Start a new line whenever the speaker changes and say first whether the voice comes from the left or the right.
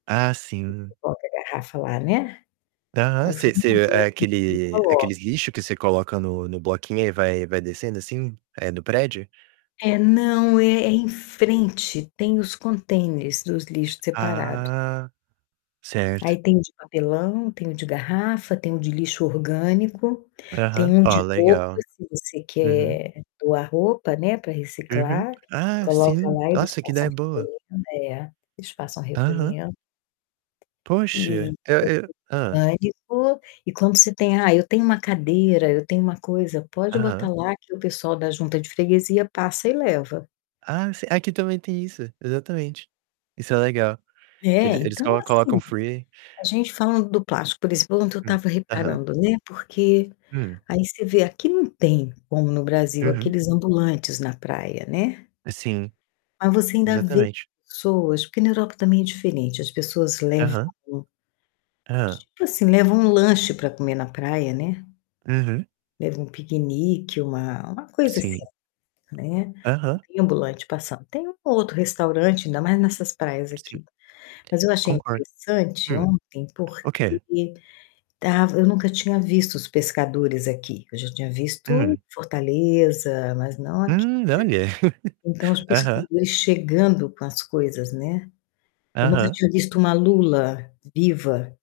right: Ah,
left: Você
right: sim.
left: bota a garrafa lá, né,
right: Aham,
left: aí
right: você
left: não
right: você
left: vê
right: é
left: aonde que
right: aquele
left: coloca.
right: aqueles lixo que você coloca no no bloquinho, aí vai vai descendo, assim, eh, no prédio?
left: É, não, é é em frente, tem os contêineres dos lixo separado.
right: Ah, certo.
left: Aí tem o de papelão, tem o de garrafa, tem o de lixo orgânico, tem
right: Aham,
left: um
right: ó,
left: de roupa,
right: legal.
left: se você
right: Uhum.
left: quer doar roupa, né, para
right: Uhum.
left: reciclar,
right: Ah,
left: coloca
right: sim,
left: lá, eles
right: nossa, que
left: passam
right: ideia boa.
left: recolhendo É eles passam
right: Aham.
left: recolhendo e
right: Poxa, eu eu
left: tem
right: Hã?
left: orgânico e quando você tem: "Ah, eu tenho um cadeira, eu tenho uma coisa," pode botar
right: Aham.
left: lá que o pessoal da junta de freguesia passa e leva.
right: Ah, eu sei, aqui também tem isso. Exatamente. Isso é legal, que
left: É,
right: ele eles
left: então,
right: colo
left: assim,
right: colocam free
left: a gente falando do plástico, por exemplo, ontem eu
right: Hum.
left: estava
right: Aham.
left: reparando, né, porque,
right: Hum.
left: aí você vê, aqui não tem, como no Brasil
right: Uhum.
left: aqueles ambulantes na praia, né,
right: Sim,
left: mas você ainda vê
right: exatamente.
left: pessoas, porque na Europa também é diferente, as pessoas levam
right: Aham. Hã?
left: tipo, assim, levam um lanche pra comer na praia, né.
right: Uhum.
left: Leva um piquenique, uma uma coisa assim,
right: Sim.
left: né. não
right: Aham.
left: tem ambulante passando. Tem um ou outro restaurante, ainda mais nessas praias
right: Sim.
left: aqui. Mas eu achei
right: Concordo.
left: interessante
right: Hum,
left: ontem,
right: o quê?
left: porque estava eu nunca tinha visto os pescadores aqui, eu já tinha visto
right: Hum.
left: Fortaleza, mas não aqui,
right: Hum, olha!
left: né, então os
right: Aham.
left: pescadores chegando com as coisas, né. Eu nunca
right: Aham.
left: tinha visto uma lula viva.